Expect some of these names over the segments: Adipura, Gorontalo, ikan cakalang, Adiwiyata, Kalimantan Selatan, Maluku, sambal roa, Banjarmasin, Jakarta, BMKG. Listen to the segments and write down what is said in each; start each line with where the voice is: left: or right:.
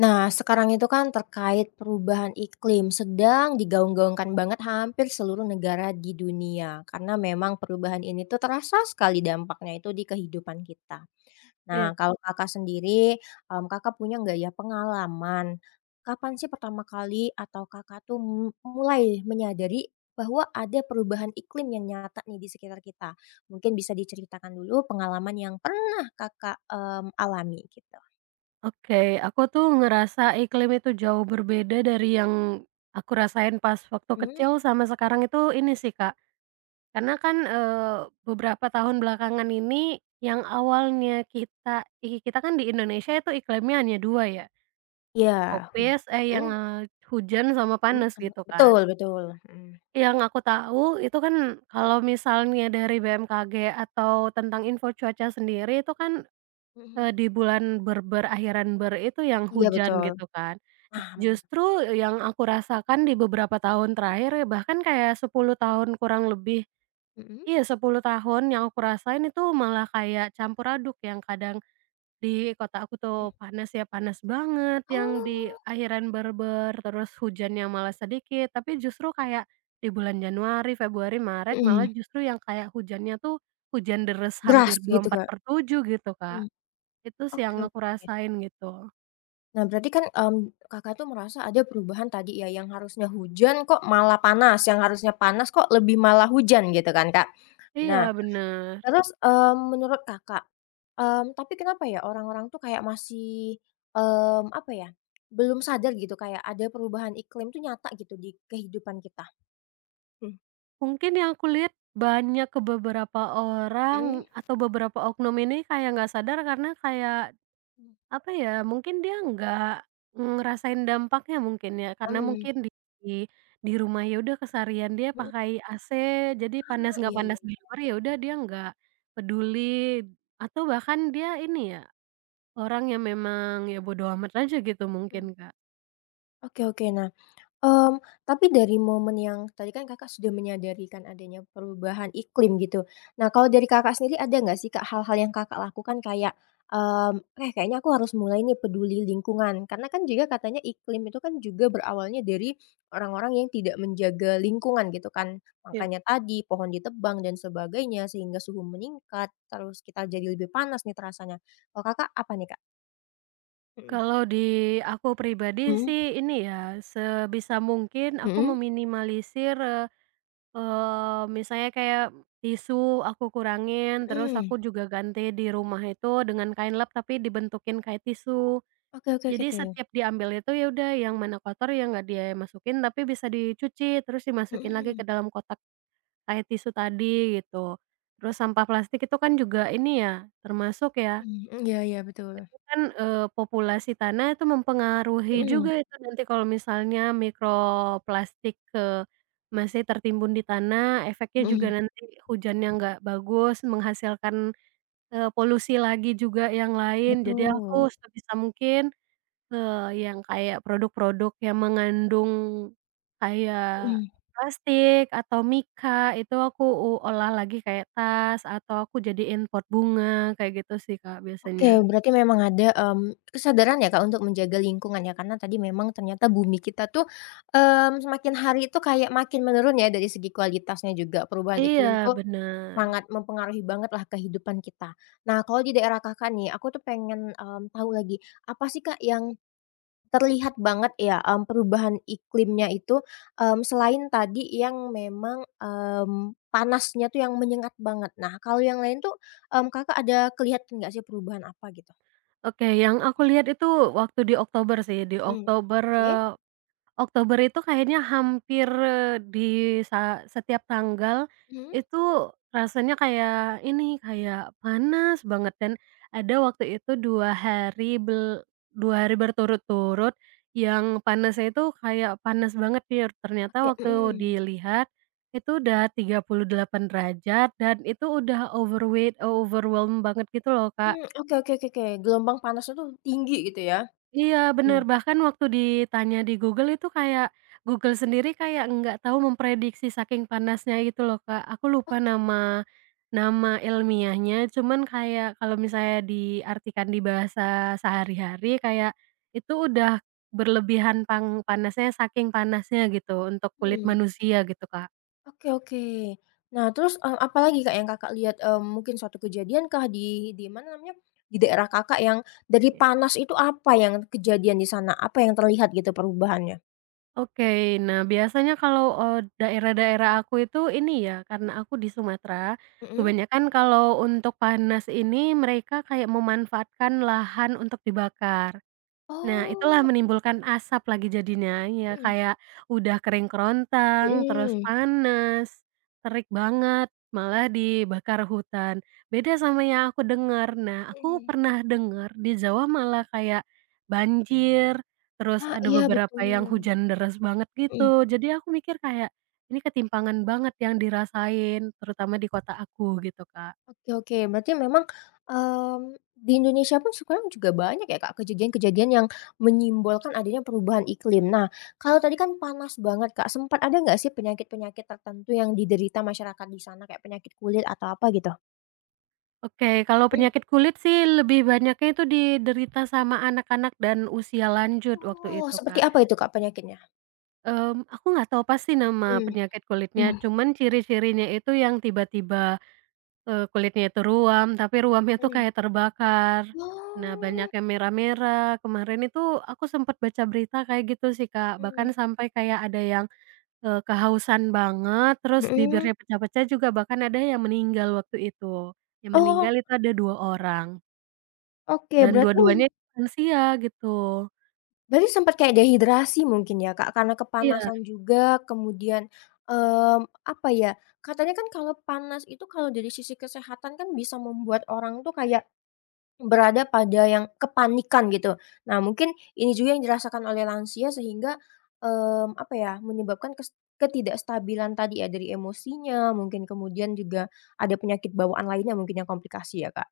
left: Nah, sekarang itu kan terkait perubahan iklim sedang digaung-gaungkan banget hampir seluruh negara di dunia karena memang perubahan ini tuh terasa sekali dampaknya itu di kehidupan kita. Nah,
right: Iya,
left: kalau Kakak sendiri, Kakak punya nggak ya pengalaman, kapan sih pertama kali atau Kakak tuh mulai menyadari bahwa ada perubahan iklim yang nyata nih di sekitar kita? Mungkin bisa diceritakan dulu pengalaman yang pernah Kakak, alami gitu.
right: oke. Aku tuh ngerasa iklim itu jauh berbeda dari yang aku rasain pas waktu
left: Mmm,
right: kecil sama sekarang itu ini sih, Kak. Karena kan, beberapa tahun belakangan ini yang awalnya kita kan di Indonesia itu iklimnya hanya 2 ya,
left: iya.
right: tropis, eh, yang,
left: Mhm.
right: hujan sama
left: Mhm,
right: panas
left: sama
right: gitu
left: betul
right: kan.
left: betul, mhm.
right: Yang aku tahu itu kan kalau misalnya dari BMKG atau tentang info cuaca sendiri itu kan,
left: Mhm.
right: Di bulan ber ber akhiran ber itu yang
left: Iya
right: hujan
left: betul,
right: gitu kan.
left: paham.
right: Justru yang aku rasakan di beberapa tahun terakhir, bahkan kayak 10 tahun kurang lebih,
left: Mhm,
right: iya, 10 tahun yang aku rasain itu malah kayak campur aduk yang kadang di kota aku tuh
left: mhm.
right: panas ya panas banget yang di
left: Oh,
right: akhiran ber-ber, terus hujannya malah sedikit, tapi justru kayak di bulan Januari, Februari, Maret malah
left: mhm,
right: justru yang kayak hujannya tuh hujan deres
left: deras
right: hampir dua puluh
left: gitu,
right: empat
left: Kak?
right: per tujuh gitu, Kak.
left: Mhm.
right: Itu sih
left: Oke
right: yang aku
left: oke.
right: rasain gitu.
left: Nah berarti kan, Kakak tuh merasa ada perubahan tadi ya, yang harusnya hujan kok malah panas, yang harusnya panas kok lebih malah hujan gitu kan, Kak? Nah
right: Iya, bener.
left: terus, menurut Kakak, tapi kenapa ya orang-orang tuh kayak masih, apa ya, belum sadar gitu kayak ada perubahan iklim tuh nyata gitu di kehidupan kita?
right: Mungkin yang aku lihat banyak ke beberapa orang
left: Mhm.
right: atau beberapa oknum ini kayak nggak sadar karena kayak,
left: Mmm,
right: apa ya, mungkin dia nggak ngerasain dampaknya mungkin ya, karena
left: mhm,
right: mungkin di di rumah ya udah keseharian dia
left: mhm.
right: pakai AC, jadi panas
left: Ah,
right: nggak
left: iya iya.
right: panas di luar ya udah dia nggak peduli, atau bahkan dia ini ya, orang yang memang ya bodo amat aja gitu
left: Mhm,
right: mungkin, Kak.
left: oke oke. Nah, mmm, tapi dari momen yang tadi kan Kakak sudah menyadari kan adanya perubahan iklim gitu. Nah, kalau dari Kakak sendiri ada nggak sih Kak hal-hal yang Kakak lakukan kayak, mmm, "Eh, kayaknya aku harus mulai nih peduli lingkungan." Karena kan juga katanya iklim itu kan juga berawalnya dari orang-orang yang tidak menjaga lingkungan gitu kan. Makanya tadi pohon ditebang dan sebagainya sehingga suhu meningkat, terus kita jadi lebih panas nih terasanya. Kalau Kakak apa nih Kak? Mhm.
right: Kalau di aku pribadi
left: Mmm.
right: sih ini ya, sebisa mungkin aku
left: Mhm
right: meminimalisir, eee eee, misalnya kayak tisu aku kurangin, terus
left: mhm.
right: aku juga ganti di rumah itu dengan kain lap tapi dibentukin kayak tisu.
left: Oke oke oke
right: Jadi
left: oke.
right: setiap diambil itu ya udah yang mana kotor ya nggak dia masukin, tapi bisa dicuci, terus dimasukin lagi
left: Mhm
right: ke dalam kotak kayak tisu tadi gitu. Terus sampah plastik itu kan juga ini ya, termasuk ya.
left: mhm, iya iya betul.
right: Kan, populasi tanah itu mempengaruhi
left: Mhm
right: juga itu nanti kalau misalnya mikroplastik, masih tertimbun di tanah, efeknya juga
left: mhm,
right: nanti hujannya nggak bagus, menghasilkan, polusi lagi juga yang lain. Jadi
left: betul.
right: aku sebisa mungkin, yang kayak produk-produk yang mengandung kayak
left: Mhm.
right: plastik atau mika itu aku olah lagi kayak tas atau aku jadiin pot bunga, kayak gitu sih, Kak,
left: Oke,
right: biasanya.
left: berarti memang ada, kesadaran ya, Kak, untuk menjaga lingkungan ya, karena tadi memang ternyata bumi kita tuh, semakin hari itu kayak makin menurun ya dari segi kualitasnya juga, perubahan iklim
right: Iya,
left: tuh
right: bener.
left: sangat mempengaruhi bangetlah kehidupan kita. Nah, kalau di daerah Kakak nih, aku tuh pengen, tahu lagi, apa sih, Kak, yang terlihat banget ya, perubahan iklimnya itu, selain tadi yang memang, panasnya tuh yang menyengat banget. Nah, kalau yang lain tuh, Kakak ada kelihatan nggak sih perubahan apa gitu?
right: Oke, yang aku lihat itu waktu di Oktober sih, di
left: Mmm,
right: Oktober,
left: oke,
right: Oktober itu kayaknya hampir di sa setiap tanggal
left: mhm,
right: itu rasanya kayak ini, kayak panas banget dan ada waktu itu 2 hari bel 2 hari berturut-turut yang panasnya itu kayak panas banget, ternyata
left: oke,
right: waktu
left: mhm,
right: dilihat itu udah 38 derajat dan itu udah overwhelmed banget gitu loh, Kak.
left: mmm, oke oke oke oke, gelombang panasnya tuh tinggi gitu ya?
right: Iya,
left: Mmm,
right: bener, bahkan waktu ditanya di Google itu kayak, Google sendiri kayak nggak tahu memprediksi saking panasnya gitu loh, Kak. Aku lupa
left: oke,
right: nama nama ilmiahnya, cuman kayak kalau misalnya diartikan di bahasa sehari-hari kayak, itu udah berlebihan panasnya saking panasnya gitu untuk kulit
left: mmm.
right: manusia gitu, Kak.
left: Oke oke. Nah terus, apalagi Kak yang Kakak lihat, mungkin suatu kejadian kah di mana namanya, di daerah Kakak yang dari panas itu apa yang kejadian di sana? Apa yang terlihat gitu perubahannya?
right: Oke. Nah, biasanya kalau, daerah-daerah aku itu ini ya, karena aku di Sumatera,
left: Mhm.
right: kebanyakan kalau untuk panas ini mereka kayak memanfaatkan lahan untuk dibakar. Nah, itulah
left: Oh,
right: menimbulkan asap lagi jadinya, ya
left: mhm
right: kayak udah kering kerontang, terus
left: mhm
right: panas, terik banget, malah dibakar hutan. Beda sama yang aku dengar. Nah, aku
left: mhm.
right: pernah dengar di Jawa malah kayak banjir, terus
left: Ah,
right: ada
left: iya
right: beberapa
left: betul,
right: yang hujan deras banget
left: mhm.
right: gitu. Jadi aku mikir kayak, ini ketimpangan banget yang dirasain, terutama di kota aku gitu, Kak.
left: Oke oke, berarti memang, mmm, di Indonesia pun sekarang juga banyak ya, Kak, kejadian-kejadian yang menyimbolkan adanya perubahan iklim. Nah, kalau tadi kan panas banget, Kak, sempat ada nggak sih penyakit-penyakit tertentu yang diderita masyarakat di sana kayak penyakit kulit atau apa gitu?
right: Oke, kalau
left: Mhm.
right: penyakit kulit sih lebih banyaknya itu diderita sama anak-anak dan usia lanjut waktu
left: Oh,
right: itu,
left: seperti
right: Kak.
left: apa itu, Kak, penyakitnya?
right: Aku nggak tahu pasti nama
left: Mmm,
right: penyakit kulitnya,
left: Mhm.
right: cuman ciri-cirinya itu yang tiba-tiba, kulitnya itu ruam, tapi ruamnya tuh
left: mhm.
right: kayak terbakar. Nah, banyak
left: Oh.
right: yang merah-merah, kemarin itu aku sempat baca berita kayak gitu sih, Kak. Bahkan
left: Mhm.
right: sampai kayak ada yang, kehausan banget, terus
left: Mhm.
right: bibirnya pecah-pecah juga bahkan ada yang meninggal waktu itu. Yang
left: Oh,
right: meninggal itu ada 2 orang.
left: oke
right: Dan
left: berarti.
right: dua-duanya lansia gitu.
left: Berarti sempat kayak dehidrasi mungkin ya, Kak, karena
right: Iya.
left: kepanasan juga kemudian, apa ya, katanya kan kalau panas itu kalau dari sisi kesehatan kan bisa membuat orang tuh kayak berada pada yang kepanikan gitu. Nah mungkin ini juga yang dirasakan oleh lansia sehingga, apa ya, menyebabkan ketidakstabilan tadi ya dari emosinya mungkin kemudian juga ada penyakit bawaan lainnya mungkin yang komplikasi ya, Kak,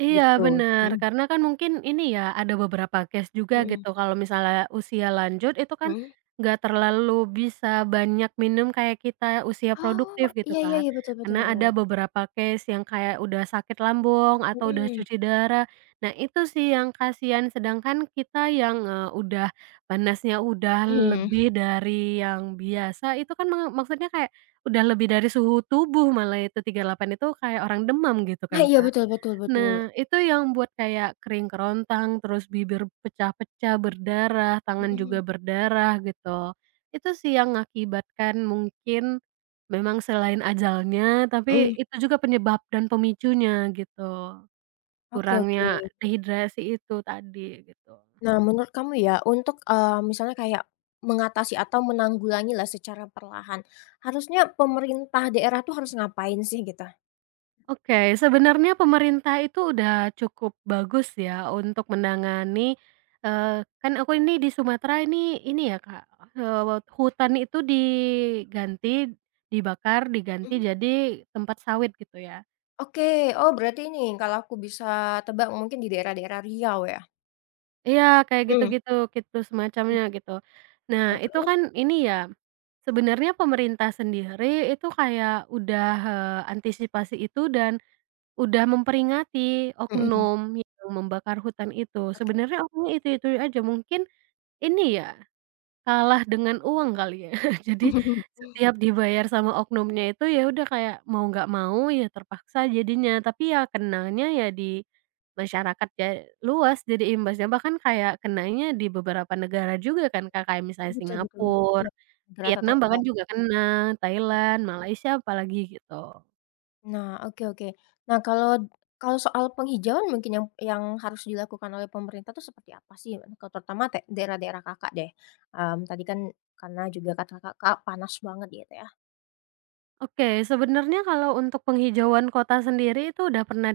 right: Iya,
left: gitu.
right: bener,
left: Mhm
right: karena kan mungkin ini ya, ada beberapa case juga
left: mhm
right: gitu kalau misalnya usia lanjut itu kan
left: mhm.
right: nggak terlalu bisa banyak minum kayak kita usia
left: Oh,
right: produktif
left: iya
right: gitu
left: iya
right: kan.
left: iya, betul
right: Karena
left: betul.
right: ada beberapa case yang kayak udah sakit lambung atau udah
left: Mhm.
right: cuci darah. Nah, itu sih yang kasihan, sedangkan kita yang, udah panasnya udah
left: Mhm.
right: lebih dari yang biasa itu kan maksudnya kayak udah lebih dari suhu tubuh malah itu 38 itu kayak orang demam gitu
left: Nah
right: kan,
left: iya
right: Kak.
left: betul betul betul.
right: Nah, itu yang buat kayak kering kerontang, terus bibir pecah-pecah, berdarah, tangan
left: Mhm
right: juga berdarah gitu. Itu sih yang mengakibatkan mungkin memang selain ajalnya,
left: mhm.
right: tapi itu juga penyebab dan pemicunya gitu,
left: Oke oke.
right: kurangnya dehidrasi itu tadi gitu.
left: Nah menurut kamu ya untuk, misalnya kayak mengatasi atau menanggulangi lah secara perlahan, harusnya pemerintah daerah tuh harus ngapain sih gitu?
right: Oke, sebenarnya pemerintah itu udah cukup bagus ya untuk menangani, kan aku ini di Sumatera ini ya, Kak, hutan itu diganti, dibakar, diganti
left: Mhm.
right: jadi tempat sawit gitu ya.
left: Oke. Oh berarti ini kalau aku bisa tebak mungkin di daerah-daerah Riau ya?
right: Iya, kayak
left: Mmm,
right: gitu-gitu, gitu semacamnya
left: mhm.
right: gitu. Nah,
left: Nah
right: itu
left: terus?
right: kan ini ya, sebenarnya pemerintah sendiri itu kayak udah, antisipasi itu dan udah memperingati
left: Mhm.
right: oknum yang membakar hutan itu.
left: Oke.
right: Sebenarnya oknumnya itu-itu aja, mungkin ini ya, kalah dengan uang kali ya. Jadi setiap dibayar sama oknumnya itu, ya udah kayak mau nggak mau ya terpaksa jadinya, tapi ya kenanya ya di masyarakat ya luas jadi imbasnya, bahkan kayak kenanya di beberapa negara juga kan, Kak, kayak misalnya
left: Betul betul.
right: Singapura,
left: Iya, negara
right: Vietnam
left: tetangga.
right: bahkan juga kena, Thailand, Malaysia apalagi gitu.
left: Nah, oke oke. Nah, kalau kalau soal penghijauan mungkin yang harus dilakukan oleh pemerintah itu seperti apa sih? Kalau terutama daerah-daerah Kakak deh. Tadi kan karena juga kata Kakak panas banget gitu ya.
right: Oke, sebenarnya kalau untuk penghijauan kota sendiri itu udah pernah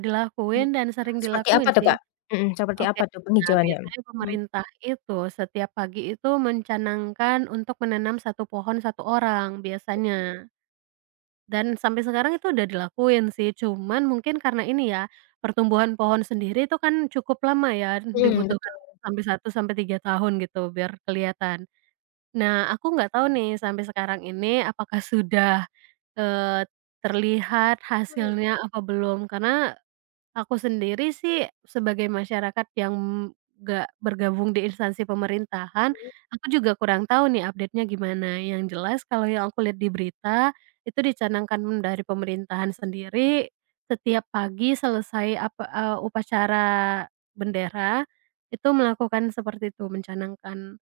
left: Mhm.
right: dilakuin dan sering
left: Seperti apa
right: dilakuin
left: tuh,
right: sih.
left: Kak? Mhm, seperti
right: Oke.
left: apa tuh
right: Nah,
left: penghijauannya?
right: biasanya
left: Mhm.
right: pemerintah itu setiap pagi itu mencanangkan untuk menanam satu pohon satu orang biasanya. Dan sampai sekarang itu udah dilakuin sih, cuman mungkin karena ini ya, pertumbuhan pohon sendiri itu kan cukup lama ya,
left: Mhm,
right: dibutuhkan
left: betul.
right: sampai 1 sampai 3 tahun gitu biar kelihatan. Nah, aku nggak tahu nih sampai sekarang ini apakah sudah, Eee, terlihat hasilnya apa belum, karena aku sendiri sih sebagai masyarakat yang nggak bergabung di instansi pemerintahan, aku juga kurang tahu nih update-nya gimana. Yang jelas kalau yang aku lihat di berita, itu dicanangkan dari pemerintahan sendiri, setiap pagi selesai apa upacara bendera, itu melakukan seperti itu, mencanangkan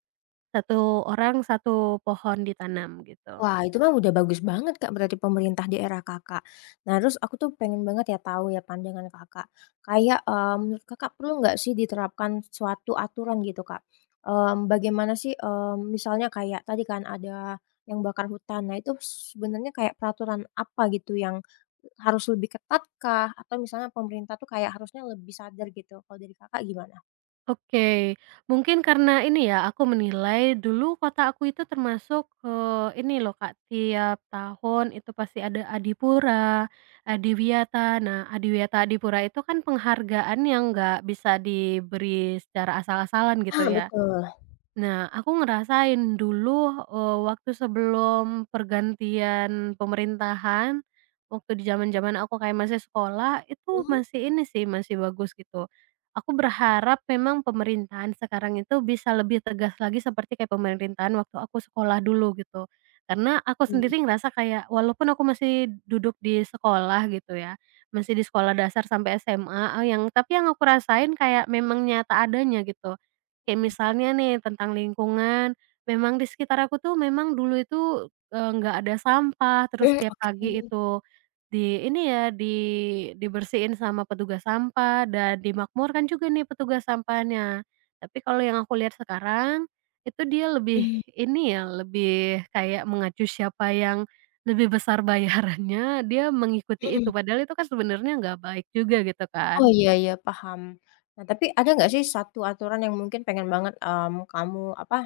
right: satu orang satu pohon ditanam gitu.
left: Wah, itu mah udah bagus banget, Kak, berarti pemerintah daerah Kakak. Nah, terus aku tuh pengen banget ya tahu ya pandangan Kakak. Kayak, menurut Kakak perlu nggak sih diterapkan suatu aturan gitu, Kak? Bagaimana sih, misalnya kayak tadi kan ada yang bakar hutan. Nah, itu sebenarnya kayak peraturan apa gitu yang harus lebih ketat kah? Atau misalnya pemerintah tuh kayak harusnya lebih sadar gitu, kalau dari Kakak gimana?
right: Oke, mungkin karena ini ya, aku menilai dulu kota aku itu termasuk, ini loh, Kak, tiap tahun itu pasti ada Adipura, Adiwiyata. Nah, Adiwiyata, Adipura itu kan penghargaan yang nggak bisa diberi secara asal-asalan gitu
left: Ah,
right: ya.
left: betul.
right: Nah, aku ngerasain dulu, waktu sebelum pergantian pemerintahan, waktu di zaman-zaman aku kayak masih sekolah, itu masih ini sih, masih bagus gitu. Aku berharap memang pemerintahan sekarang itu bisa lebih tegas lagi seperti kayak pemerintahan waktu aku sekolah dulu gitu. Karena aku sendiri ngerasa kayak walaupun aku masih duduk di sekolah gitu ya, masih di sekolah dasar sampai SMA, yang tapi yang aku rasain kayak memang nyata adanya gitu. Kayak
left: Mhm,
right: misalnya nih tentang lingkungan, memang di sekitar aku tuh memang dulu itu, nggak ada sampah, terus
left: mhm,
right: tiap pagi
left: oke.
right: itu di ini ya, di dibersihin sama petugas sampah dan dimakmurkan juga nih petugas sampahnya. Tapi kalau yang aku lihat sekarang, itu dia lebih
left: Mhm,
right: ini ya, lebih kayak mengacu siapa yang lebih besar bayarannya, dia mengikuti itu,
left: mhm.
right: padahal itu kan sebenarnya nggak baik juga gitu
left: Oh,
right: kan.
left: iya iya, paham. Nah, tapi ada nggak sih satu aturan yang mungkin pengen banget, kamu apa,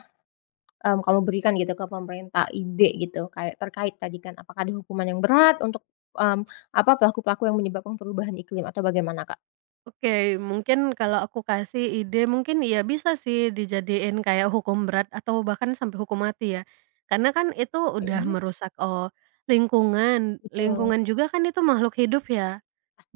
left: kamu berikan gitu ke pemerintah ide gitu, kayak terkait tadi kan, apakah ada hukuman yang berat untuk, mmm, apa, pelaku-pelaku yang menyebabkan perubahan iklim atau bagaimana, Kak?
right: Oke, mungkin kalau aku kasih ide mungkin ya bisa sih dijadiin kayak hukum berat atau bahkan sampai hukum mati ya. Karena kan itu udah
left: Mhm,
right: merusak, oh, lingkungan,
left: betul,
right: lingkungan juga kan itu makhluk hidup ya.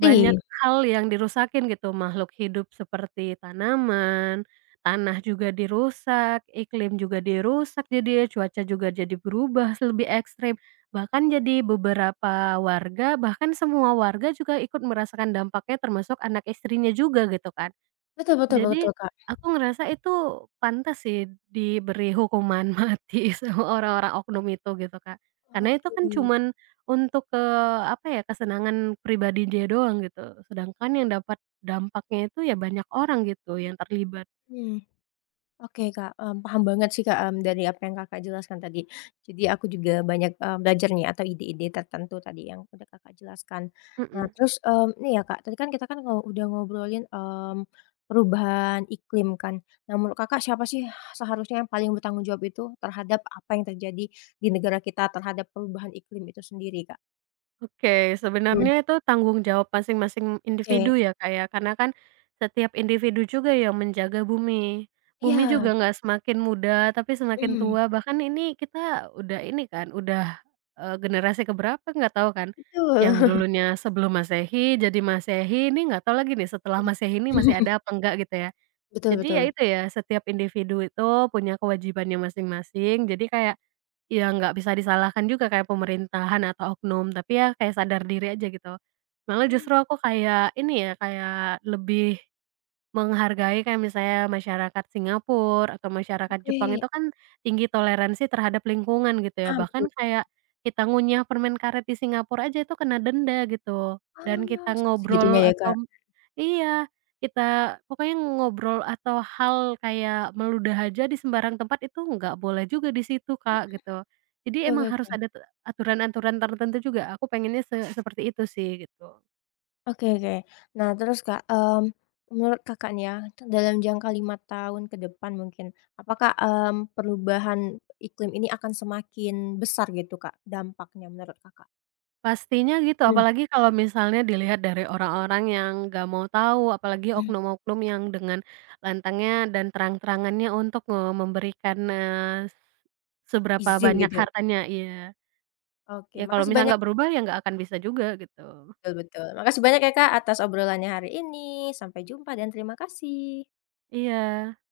right: Banyak hal yang dirusakin gitu, makhluk hidup seperti tanaman, tanah juga dirusak, iklim juga dirusak jadinya, cuaca juga jadi berubah lebih ekstrim. Bahkan jadi beberapa warga, bahkan semua warga juga ikut merasakan dampaknya termasuk anak istrinya juga gitu kan.
left: Betul betul betul,
right: Jadi,
left: Kak.
right: aku ngerasa itu pantas sih diberi hukuman mati sama orang-orang oknum itu gitu, Kak. Karena itu
left: Oke,
right: kan cuman untuk, apa ya, kesenangan pribadi dia doang gitu, sedangkan yang dapat dampaknya itu ya banyak orang gitu yang terlibat.
left: mhm. Oke Kak, paham banget sih Kak, dari apa yang Kakak jelaskan tadi. Jadi aku juga banyak, belajar nih atau ide-ide tertentu tadi yang udah Kakak jelaskan. Nah
right: Mhm.
left: terus, ini ya Kak, tadi kan kita kan udah ngobrolin, perubahan iklim kan. Nah menurut Kakak siapa sih seharusnya yang paling bertanggung jawab itu terhadap apa yang terjadi di negara kita terhadap perubahan iklim itu sendiri Kak?
right: Oke,
left: Mmm.
right: sebenarnya itu tanggung jawab masing-masing
left: Oke,
right: individu ya, Kak, ya, karena kan setiap individu juga yang menjaga bumi. Bumi
left: iya,
right: juga nggak semakin muda, tapi semakin
left: mhm,
right: tua, bahkan ini kita udah ini kan, udah, generasi keberapa nggak tahu kan, yang
left: betul.
right: dulunya sebelum Masehi, jadi Masehi, ini nggak tahu lagi nih setelah Masehi ini masih ada apa enggak gitu ya.
left: Betul
right: Jadi ya
left: betul.
right: itu ya, setiap individu itu punya kewajibannya masing-masing, jadi kayak, ya nggak bisa disalahkan juga kayak pemerintahan atau oknum, tapi ya kayak sadar diri aja gitu. Malah
left: Mmm,
right: justru aku kayak ini ya, kayak lebih menghargai kayak misalnya masyarakat Singapura atau masyarakat Jepang
left: oke,
right: itu kan tinggi toleransi terhadap lingkungan gitu ya,
left: ah,
right: bahkan
left: betul.
right: kayak kita ngunyah permen karet di Singapura aja itu kena denda gitu, dan
left: Oh,
right: kita
left: sampai
right: ngobrol
left: segitunya ya, Kak?
right: atau iya, kita pokoknya ngobrol atau hal kayak meludah aja di sembarang tempat itu nggak boleh juga di situ, Kak,
left: Mhm.
right: gitu. Jadi emang
left: Oke oke
right: harus
left: oke.
right: ada aturan-aturan tertentu juga, aku pengennya seperti itu sih, gitu.
left: Oke oke. Nah terus, Kak, menurut Kakak nih ya, dalam jangka 5 tahun ke depan mungkin, apakah, perubahan iklim ini akan semakin besar gitu, Kak, dampaknya menurut Kakak?
right: Pastinya gitu,
left: Mmm,
right: apalagi kalau misalnya dilihat dari orang-orang yang nggak mau tahu, apalagi
left: mhm.
right: oknum-oknum yang dengan lantangnya dan terang-terangannya untuk, memberikan, seberapa
left: Izin
right: banyak
left: gitu.
right: hartanya iya.
left: Oke,
right: Ya kalau
left: makasih
right: misalnya
left: banyak
right: nggak berubah, ya nggak akan bisa juga gitu.
left: betul betul. Makasih banyak ya, Kak, atas obrolannya hari ini. Sampai jumpa dan terima kasih.
right: Iya.